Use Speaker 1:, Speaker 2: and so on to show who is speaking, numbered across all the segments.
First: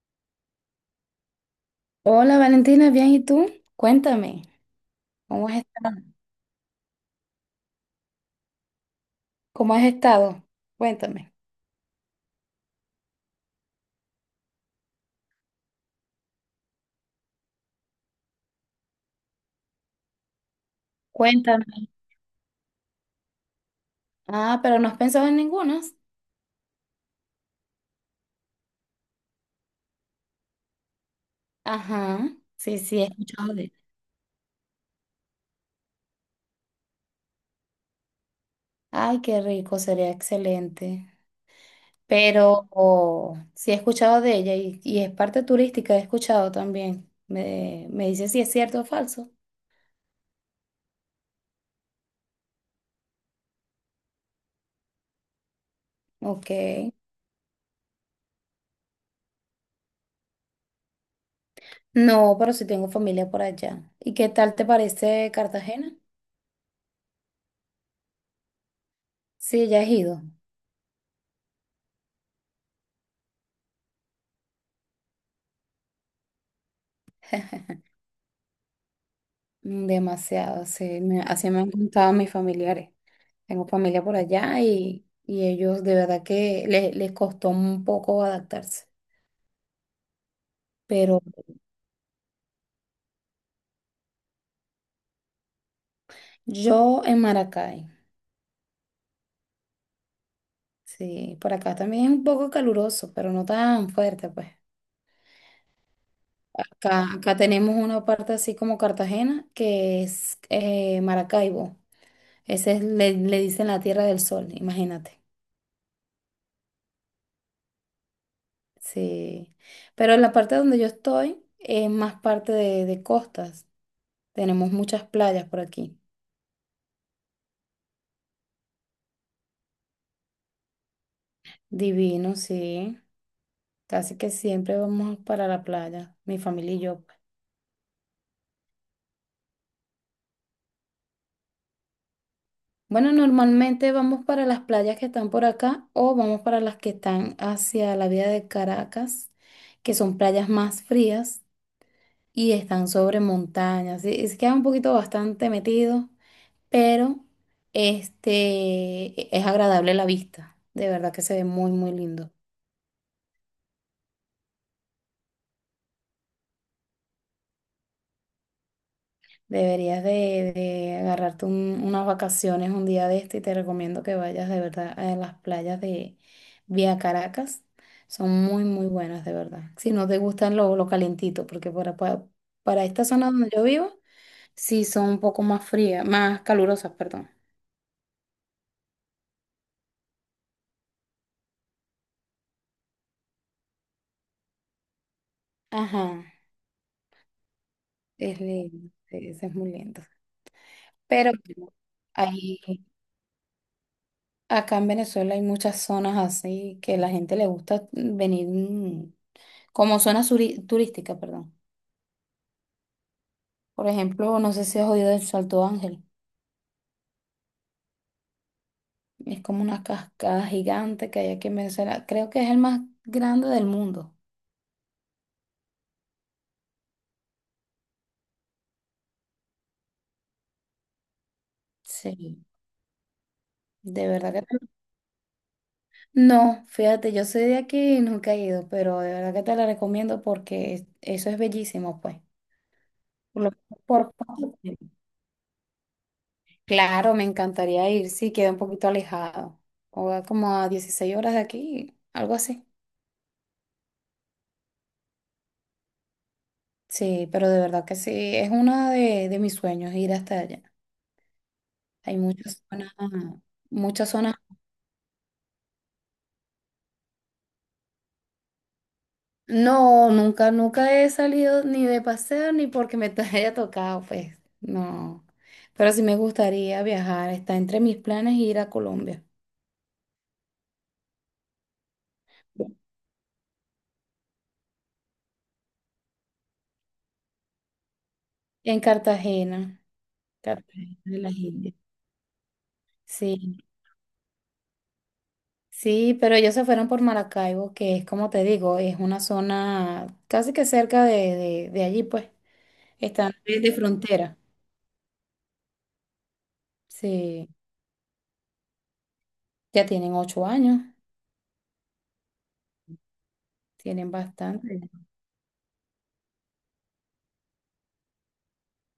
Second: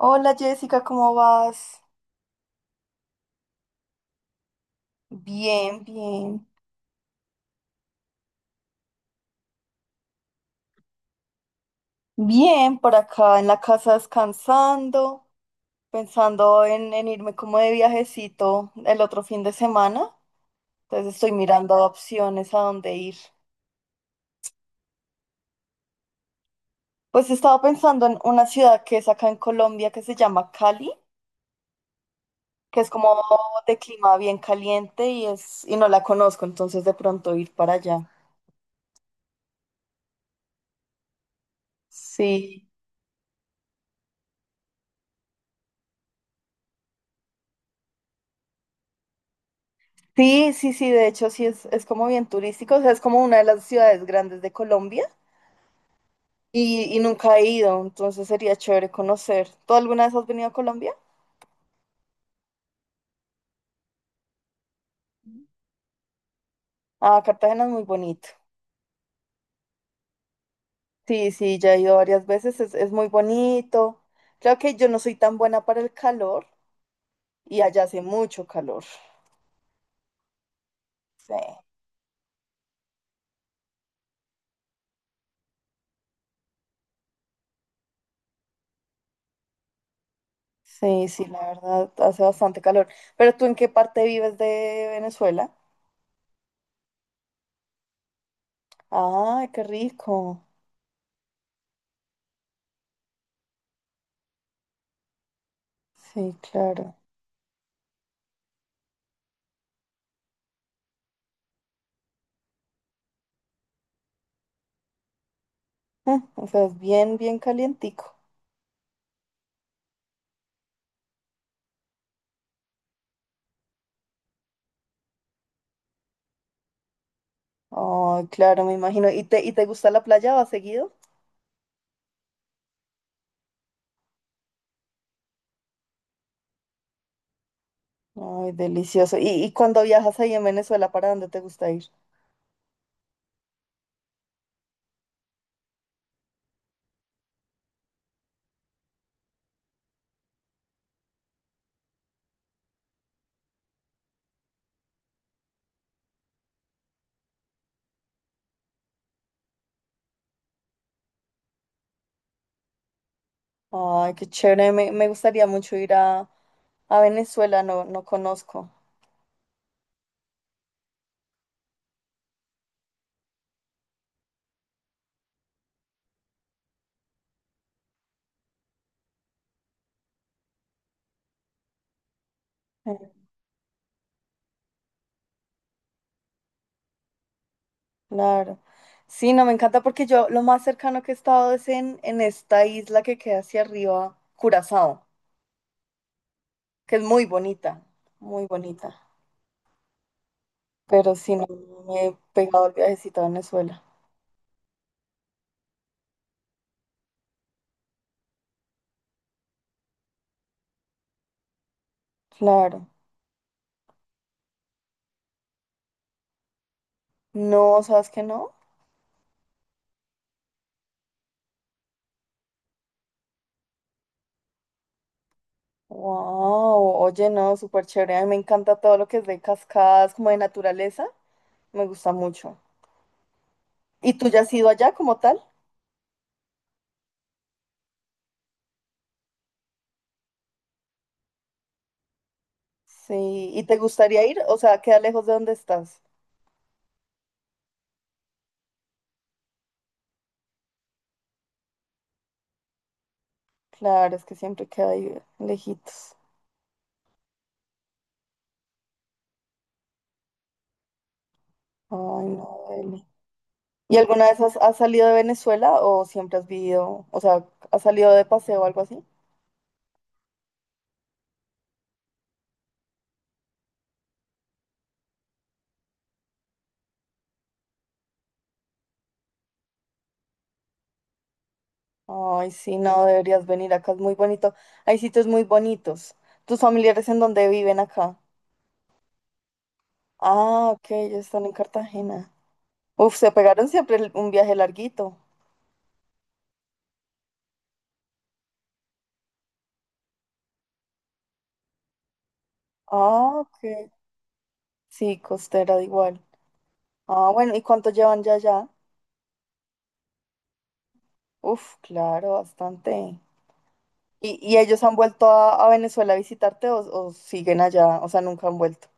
Speaker 1: Hola Jessica, ¿cómo vas?
Speaker 2: Hola Valentina, bien, ¿y tú? Cuéntame, ¿cómo has
Speaker 1: Bien,
Speaker 2: estado?
Speaker 1: bien.
Speaker 2: ¿Cómo has estado? Cuéntame.
Speaker 1: Bien, por acá en la casa descansando, pensando en irme como de viajecito el otro fin de semana. Entonces estoy
Speaker 2: Cuéntame.
Speaker 1: mirando opciones a dónde ir.
Speaker 2: Ah, pero no has pensado en ninguna.
Speaker 1: Pues estaba pensando en una ciudad que es acá en Colombia que se llama Cali,
Speaker 2: Ajá, sí,
Speaker 1: que es
Speaker 2: sí, he
Speaker 1: como
Speaker 2: escuchado de.
Speaker 1: de clima bien caliente y no la conozco, entonces de pronto ir para allá.
Speaker 2: Ay, qué rico, sería excelente.
Speaker 1: Sí.
Speaker 2: Pero oh, sí he escuchado de ella y es parte turística, he escuchado también. Me dice si es cierto o falso.
Speaker 1: Sí, sí, sí, de hecho sí es como bien turístico, o sea, es como una de las ciudades grandes de Colombia.
Speaker 2: Ok.
Speaker 1: Y nunca he ido, entonces sería chévere conocer. ¿Tú alguna vez has venido a Colombia?
Speaker 2: No, pero sí tengo familia por allá. ¿Y qué tal te parece Cartagena?
Speaker 1: Ah, Cartagena es muy bonito.
Speaker 2: Sí, ya has ido.
Speaker 1: Sí, sí, ya he ido varias veces, es muy bonito. Creo que yo no soy tan buena para el calor y allá hace mucho calor.
Speaker 2: Mm, demasiado, sí. Me-
Speaker 1: Sí,
Speaker 2: así me han contado mis familiares. Tengo familia por allá y ellos de verdad que les costó un poco adaptarse.
Speaker 1: sí,
Speaker 2: Pero
Speaker 1: sí, la verdad, hace bastante calor. ¿Pero tú en qué parte vives de Venezuela?
Speaker 2: yo en Maracay,
Speaker 1: Ay, qué rico.
Speaker 2: sí, por acá también es un poco caluroso, pero no tan fuerte, pues.
Speaker 1: Sí, claro.
Speaker 2: Acá tenemos una parte así como Cartagena, que es Maracaibo. Ese es, le dicen la Tierra del Sol, imagínate.
Speaker 1: Mm, o sea, es bien, bien calientico.
Speaker 2: Sí. Pero la parte donde yo estoy es más parte de costas. Tenemos muchas playas por aquí.
Speaker 1: Ay, claro, me imagino. ¿Y te gusta la playa? ¿Vas seguido?
Speaker 2: Divino, sí. Casi que siempre vamos para la playa, mi familia y yo, pues.
Speaker 1: Ay, delicioso. ¿Y cuando viajas ahí en Venezuela, para dónde te gusta ir?
Speaker 2: Bueno, normalmente vamos para las playas que están por acá o vamos para las que están hacia la vía de Caracas, que son playas más frías y están sobre montañas. Sí, se queda un poquito bastante metido, pero este es agradable la vista. De verdad que se ve muy, muy lindo.
Speaker 1: Ay, qué chévere. Me gustaría mucho ir a Venezuela, no, no conozco.
Speaker 2: Deberías de agarrarte unas vacaciones un día de este y te recomiendo que vayas de verdad a las playas de Vía Caracas. Son muy, muy buenas, de verdad. Si no te gustan lo calentito, porque para esta
Speaker 1: Eh,
Speaker 2: zona donde yo vivo, sí son un poco más frías, más calurosas, perdón.
Speaker 1: Claro. Sí, no, me encanta porque yo lo más cercano que he estado es en esta isla que queda hacia arriba, Curazao,
Speaker 2: Ajá,
Speaker 1: que es muy bonita,
Speaker 2: es
Speaker 1: muy
Speaker 2: lindo,
Speaker 1: bonita.
Speaker 2: sí, sí, es muy lindo.
Speaker 1: Pero
Speaker 2: Pero
Speaker 1: sí, no
Speaker 2: bueno,
Speaker 1: me he
Speaker 2: ahí,
Speaker 1: pegado el viajecito a Venezuela.
Speaker 2: acá en Venezuela hay muchas zonas así que la gente le gusta venir como zona turística, perdón.
Speaker 1: Claro.
Speaker 2: Por ejemplo, no sé si has oído del Salto Ángel.
Speaker 1: No, ¿sabes qué no?
Speaker 2: Es como una cascada gigante que hay aquí en Venezuela. Creo que es el más grande del mundo.
Speaker 1: Wow, oye, no, súper chévere. A mí me encanta todo lo que es de cascadas, como de naturaleza. Me gusta
Speaker 2: Sí,
Speaker 1: mucho.
Speaker 2: de
Speaker 1: ¿Y tú
Speaker 2: verdad
Speaker 1: ya has
Speaker 2: que
Speaker 1: ido
Speaker 2: no.
Speaker 1: allá como tal?
Speaker 2: No, fíjate, yo soy de aquí y nunca he ido, pero de verdad que te la recomiendo porque eso es bellísimo, pues. Por lo-
Speaker 1: Sí, ¿y te
Speaker 2: por
Speaker 1: gustaría ir?
Speaker 2: cuánto
Speaker 1: O sea,
Speaker 2: tiempo.
Speaker 1: queda lejos de donde estás.
Speaker 2: Claro, me encantaría ir, sí, queda un poquito alejado. O a como a 16 horas de aquí, algo así.
Speaker 1: Claro, es que siempre queda ahí lejitos.
Speaker 2: Sí, pero de verdad que sí, es uno de mis sueños ir hasta allá.
Speaker 1: Ay,
Speaker 2: Hay
Speaker 1: no,
Speaker 2: muchas zonas,
Speaker 1: Eli. ¿Y
Speaker 2: muchas
Speaker 1: alguna
Speaker 2: zonas.
Speaker 1: vez has salido de Venezuela o siempre has vivido, o sea, has salido de paseo o algo así?
Speaker 2: No, nunca, nunca he salido ni de paseo ni porque me te haya tocado, pues, no. Pero sí me gustaría viajar, está entre mis planes ir a Colombia.
Speaker 1: Ay, sí, no, deberías venir acá, es muy bonito. Hay sitios muy bonitos. ¿Tus familiares en dónde viven acá?
Speaker 2: En Cartagena,
Speaker 1: Ah, ok,
Speaker 2: Cartagena de
Speaker 1: ellos
Speaker 2: las
Speaker 1: están en
Speaker 2: Indias.
Speaker 1: Cartagena. Uf, se
Speaker 2: Sí,
Speaker 1: pegaron siempre un viaje larguito.
Speaker 2: sí, pero ellos se fueron por Maracaibo, que es como te digo, es una zona casi que cerca de allí, pues. Están
Speaker 1: Ah,
Speaker 2: de
Speaker 1: ok.
Speaker 2: de frontera.
Speaker 1: Sí, costera, da igual. Ah,
Speaker 2: Sí,
Speaker 1: bueno, ¿y cuánto llevan ya allá?
Speaker 2: ya tienen 8 años,
Speaker 1: Uf, claro, bastante.
Speaker 2: tienen
Speaker 1: ¿Y
Speaker 2: bastante.
Speaker 1: ellos han vuelto a Venezuela a visitarte o siguen allá? O sea, nunca han vuelto.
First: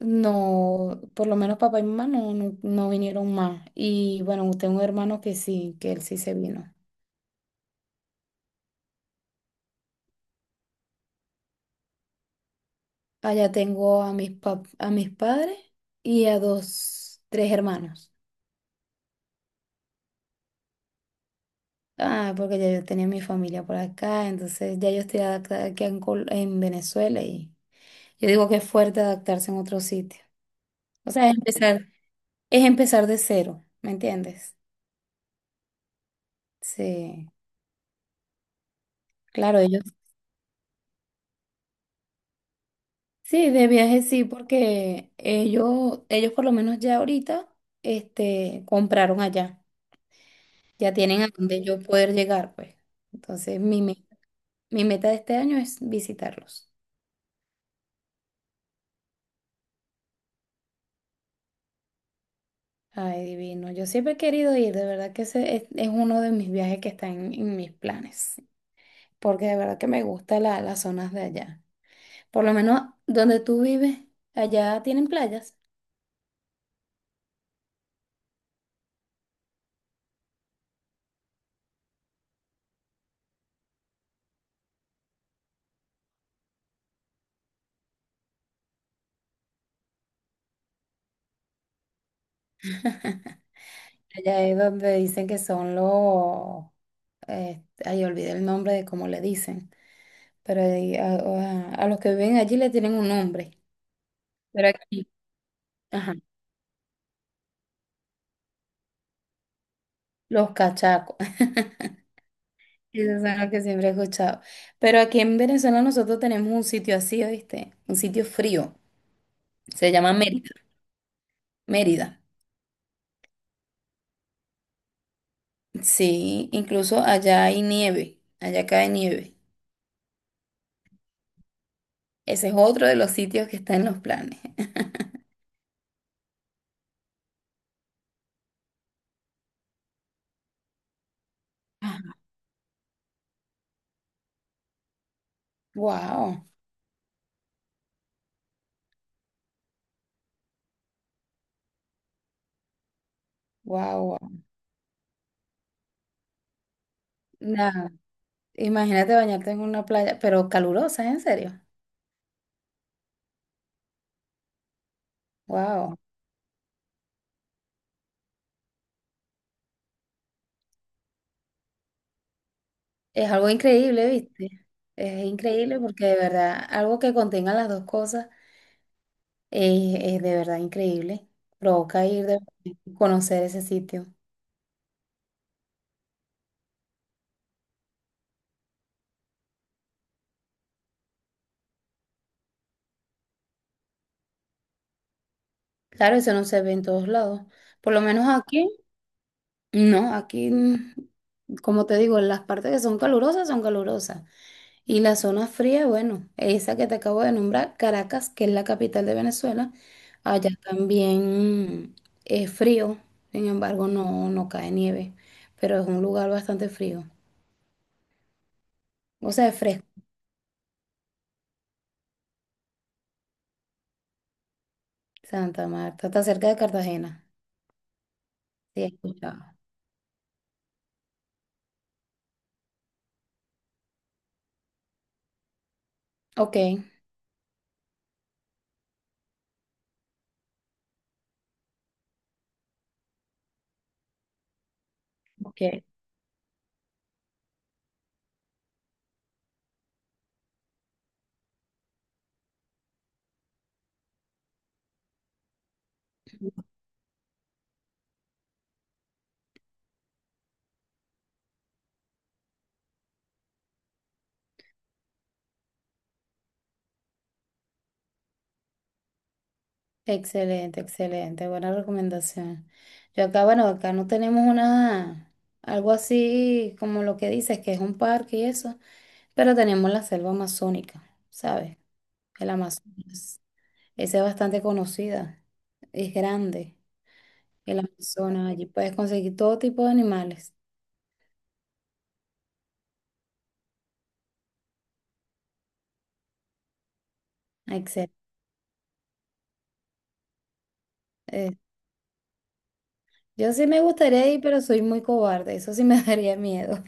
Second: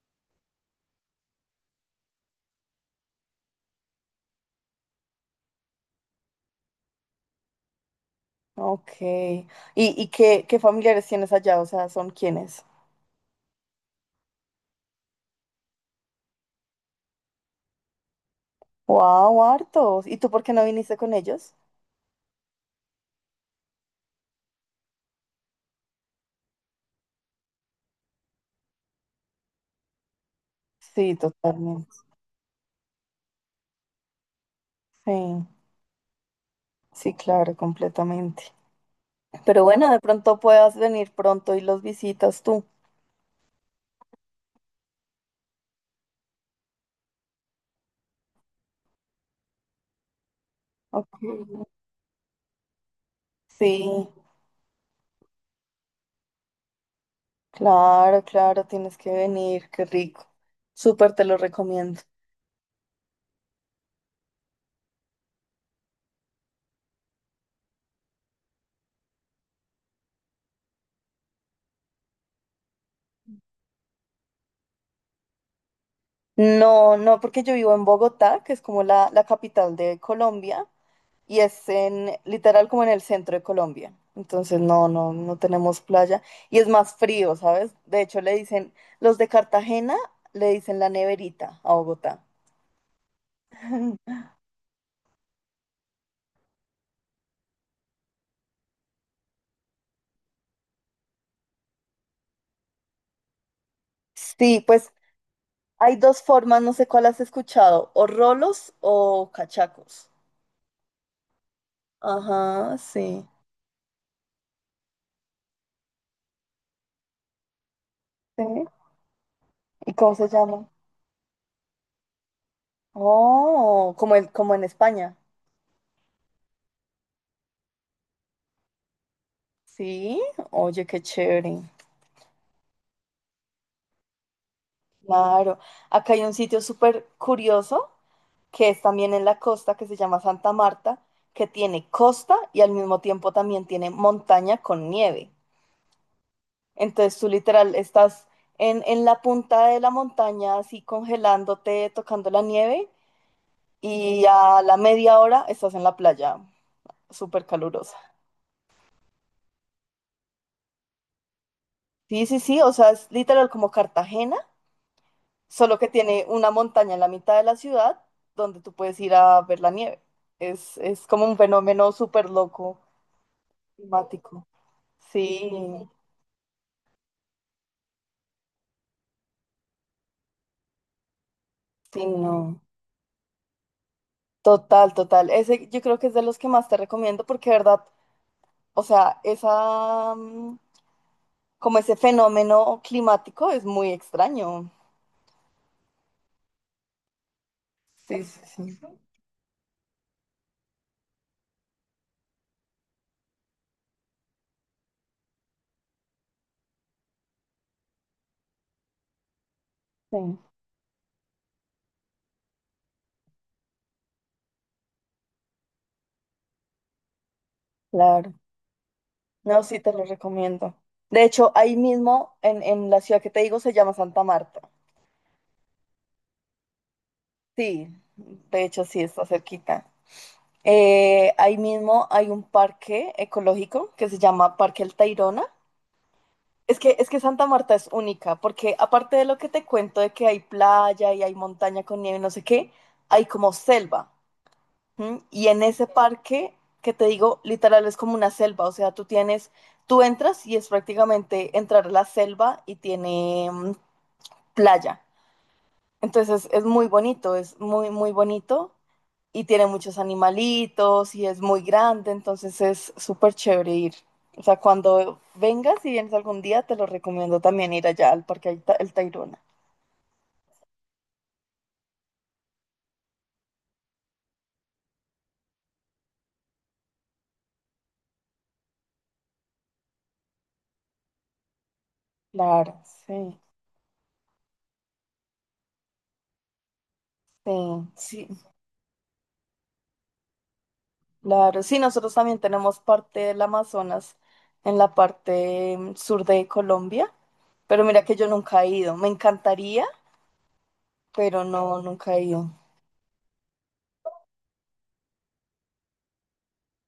Speaker 2: No, por lo menos papá y mamá no, no, no vinieron más. Y bueno, tengo un hermano que sí, que él sí se vino.
Speaker 1: Ok. Qué familiares tienes allá? O sea, ¿son quiénes?
Speaker 2: Allá tengo a a mis padres y a dos, tres hermanos.
Speaker 1: Wow, hartos. ¿Y tú por qué no viniste con ellos?
Speaker 2: Ah, porque ya yo tenía mi familia por acá, entonces ya yo estoy adaptada aquí en Venezuela y yo digo que es fuerte adaptarse en otro sitio. O
Speaker 1: Sí,
Speaker 2: sea, es empezar,
Speaker 1: totalmente.
Speaker 2: es empezar de cero, ¿me entiendes?
Speaker 1: Sí, sí,
Speaker 2: Sí,
Speaker 1: claro, completamente.
Speaker 2: claro,
Speaker 1: Pero
Speaker 2: ellos.
Speaker 1: bueno, de pronto puedas venir pronto y los visitas tú.
Speaker 2: Sí, de viaje sí, porque ellos por lo menos ya ahorita, compraron allá. Ya tienen a dónde
Speaker 1: Ok.
Speaker 2: yo poder llegar, pues. Entonces, mi
Speaker 1: Sí.
Speaker 2: meta, mi meta de este año es visitarlos.
Speaker 1: Claro, claro, tienes que venir, qué rico. Súper te lo recomiendo.
Speaker 2: Ay, divino. Yo siempre he querido ir, de verdad que ese es uno de mis viajes que está en mis planes, porque de verdad que me gustan las zonas de allá. Por lo menos donde tú vives, allá tienen playas.
Speaker 1: No, no, porque yo vivo en Bogotá, que es como la capital de Colombia, y es en, literal como en el centro de Colombia. Entonces, no, no, no tenemos playa. Y es más frío, ¿sabes? De hecho, le dicen, los de Cartagena le dicen la neverita a Bogotá.
Speaker 2: Allá es donde dicen que son los, ay, olvidé el nombre de cómo le dicen, pero ahí a los que viven allí le tienen un nombre,
Speaker 1: Sí,
Speaker 2: pero
Speaker 1: pues
Speaker 2: aquí,
Speaker 1: hay
Speaker 2: ajá,
Speaker 1: dos formas, no sé cuál has escuchado, o rolos o cachacos.
Speaker 2: los cachacos,
Speaker 1: Ajá,
Speaker 2: esos
Speaker 1: sí.
Speaker 2: son los que siempre he escuchado. Pero aquí en Venezuela nosotros tenemos un sitio así, ¿oíste? Un sitio
Speaker 1: Sí.
Speaker 2: frío, se
Speaker 1: ¿Y
Speaker 2: llama
Speaker 1: cómo se
Speaker 2: Mérida.
Speaker 1: llama?
Speaker 2: Mérida.
Speaker 1: Oh, como en, como en España.
Speaker 2: Sí, incluso allá hay nieve, allá cae nieve.
Speaker 1: Sí, oye, qué chévere.
Speaker 2: Ese es otro de los sitios que está en los planes.
Speaker 1: Claro. Acá hay un sitio súper curioso que es también en la costa que se llama Santa Marta, que tiene costa y al mismo tiempo también tiene montaña con nieve.
Speaker 2: Wow,
Speaker 1: Entonces tú literal estás en la punta de la montaña así congelándote, tocando la nieve
Speaker 2: wow,
Speaker 1: y a la media hora estás en la playa súper
Speaker 2: wow.
Speaker 1: calurosa.
Speaker 2: Imagínate bañarte en una playa, pero calurosa, en serio.
Speaker 1: Sí, sí, sí, o sea, es literal como Cartagena solo que
Speaker 2: Wow.
Speaker 1: tiene una montaña en la mitad de la ciudad donde tú puedes ir a ver la nieve. Es como un fenómeno súper loco,
Speaker 2: Es algo increíble,
Speaker 1: climático.
Speaker 2: ¿viste? Es increíble
Speaker 1: Sí,
Speaker 2: porque de verdad, algo que contenga las dos cosas es de verdad increíble.
Speaker 1: sí,
Speaker 2: Provoca ir de
Speaker 1: no.
Speaker 2: conocer ese sitio.
Speaker 1: Total, total. Ese yo creo que es de los que más te recomiendo porque, de verdad, o sea, esa, como ese fenómeno climático es muy extraño.
Speaker 2: Claro, eso no se ve en todos lados. Por lo
Speaker 1: Sí,
Speaker 2: menos aquí,
Speaker 1: sí, sí.
Speaker 2: no, aquí, como te digo, las partes que son calurosas son calurosas. Y la zona fría, bueno, esa que te acabo de nombrar, Caracas, que es la capital de Venezuela,
Speaker 1: Sí,
Speaker 2: allá también es frío, sin embargo no, no cae nieve, pero es un lugar bastante frío.
Speaker 1: claro.
Speaker 2: O sea, es
Speaker 1: No, sí,
Speaker 2: fresco.
Speaker 1: te lo recomiendo. De hecho, ahí mismo, en la ciudad que te digo, se llama Santa Marta.
Speaker 2: Santa Marta, está cerca de Cartagena.
Speaker 1: Sí, de
Speaker 2: Sí,
Speaker 1: hecho,
Speaker 2: he
Speaker 1: sí, está
Speaker 2: escuchado.
Speaker 1: cerquita. Ahí mismo hay un parque ecológico que se llama Parque El Tayrona.
Speaker 2: Ok,
Speaker 1: Es que Santa Marta es única, porque aparte de lo que te cuento de que hay playa y hay montaña con nieve y no sé qué, hay como selva. ¿M? Y
Speaker 2: ok.
Speaker 1: en ese parque, que te digo, literal es como una selva, o sea, tú entras y es prácticamente entrar a la selva y tiene playa. Entonces es muy bonito, es muy, muy bonito y tiene muchos animalitos y es muy grande, entonces es súper chévere ir. O sea, cuando vengas y vienes algún día, te lo recomiendo también ir allá al El Tayrona.
Speaker 2: Excelente, excelente, buena recomendación. Yo acá, bueno, acá no tenemos una, algo así como lo que dices, que es un parque y eso, pero tenemos la selva amazónica, ¿sabes? El
Speaker 1: Claro, sí,
Speaker 2: Amazonas. Esa es bastante conocida. Es grande. El
Speaker 1: sí, sí,
Speaker 2: Amazonas. Allí puedes conseguir todo tipo de animales.
Speaker 1: claro. Sí, nosotros también tenemos parte del Amazonas en la parte sur de Colombia, pero mira
Speaker 2: Excelente.
Speaker 1: que yo nunca he ido. Me encantaría, pero
Speaker 2: Eh,
Speaker 1: no, nunca he ido.
Speaker 2: yo sí me gustaría ir, pero soy muy cobarde. Eso sí me daría miedo.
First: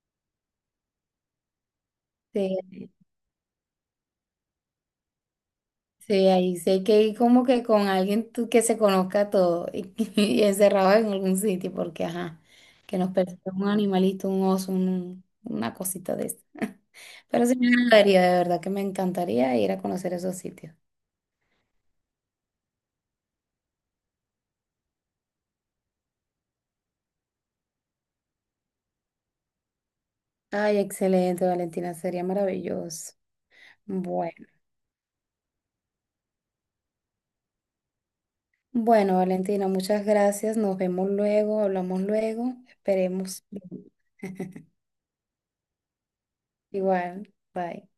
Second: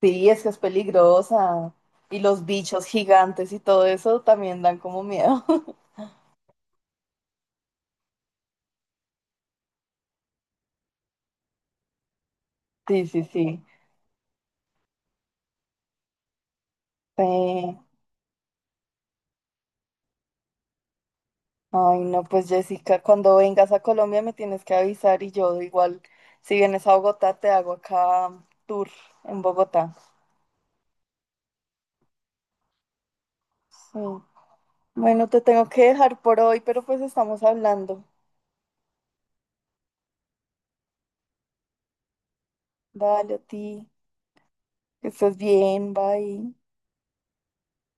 Speaker 1: Sí, es que es peligrosa. Y los
Speaker 2: Sí,
Speaker 1: bichos gigantes y todo eso también dan como miedo.
Speaker 2: sí, ahí sí hay que ir como que con alguien que se conozca todo y, y encerrado en algún sitio, porque ajá, que
Speaker 1: Sí,
Speaker 2: nos
Speaker 1: sí,
Speaker 2: persiga
Speaker 1: sí.
Speaker 2: un animalito, un oso, una cosita de eso. Pero sí me
Speaker 1: Sí.
Speaker 2: encantaría, de verdad que me encantaría ir a conocer esos sitios.
Speaker 1: Ay, no, pues Jessica, cuando vengas a Colombia me tienes que avisar y yo igual, si vienes a Bogotá, te hago acá tour en Bogotá.
Speaker 2: Ay, excelente, Valentina, sería maravilloso.
Speaker 1: Sí.
Speaker 2: Bueno,
Speaker 1: Bueno, te tengo que dejar por hoy, pero pues estamos hablando.
Speaker 2: bueno, Valentina, muchas gracias. Nos vemos luego, hablamos luego.
Speaker 1: Dale a
Speaker 2: Esperemos.
Speaker 1: ti, que estés bien, bye.
Speaker 2: Igual, bye.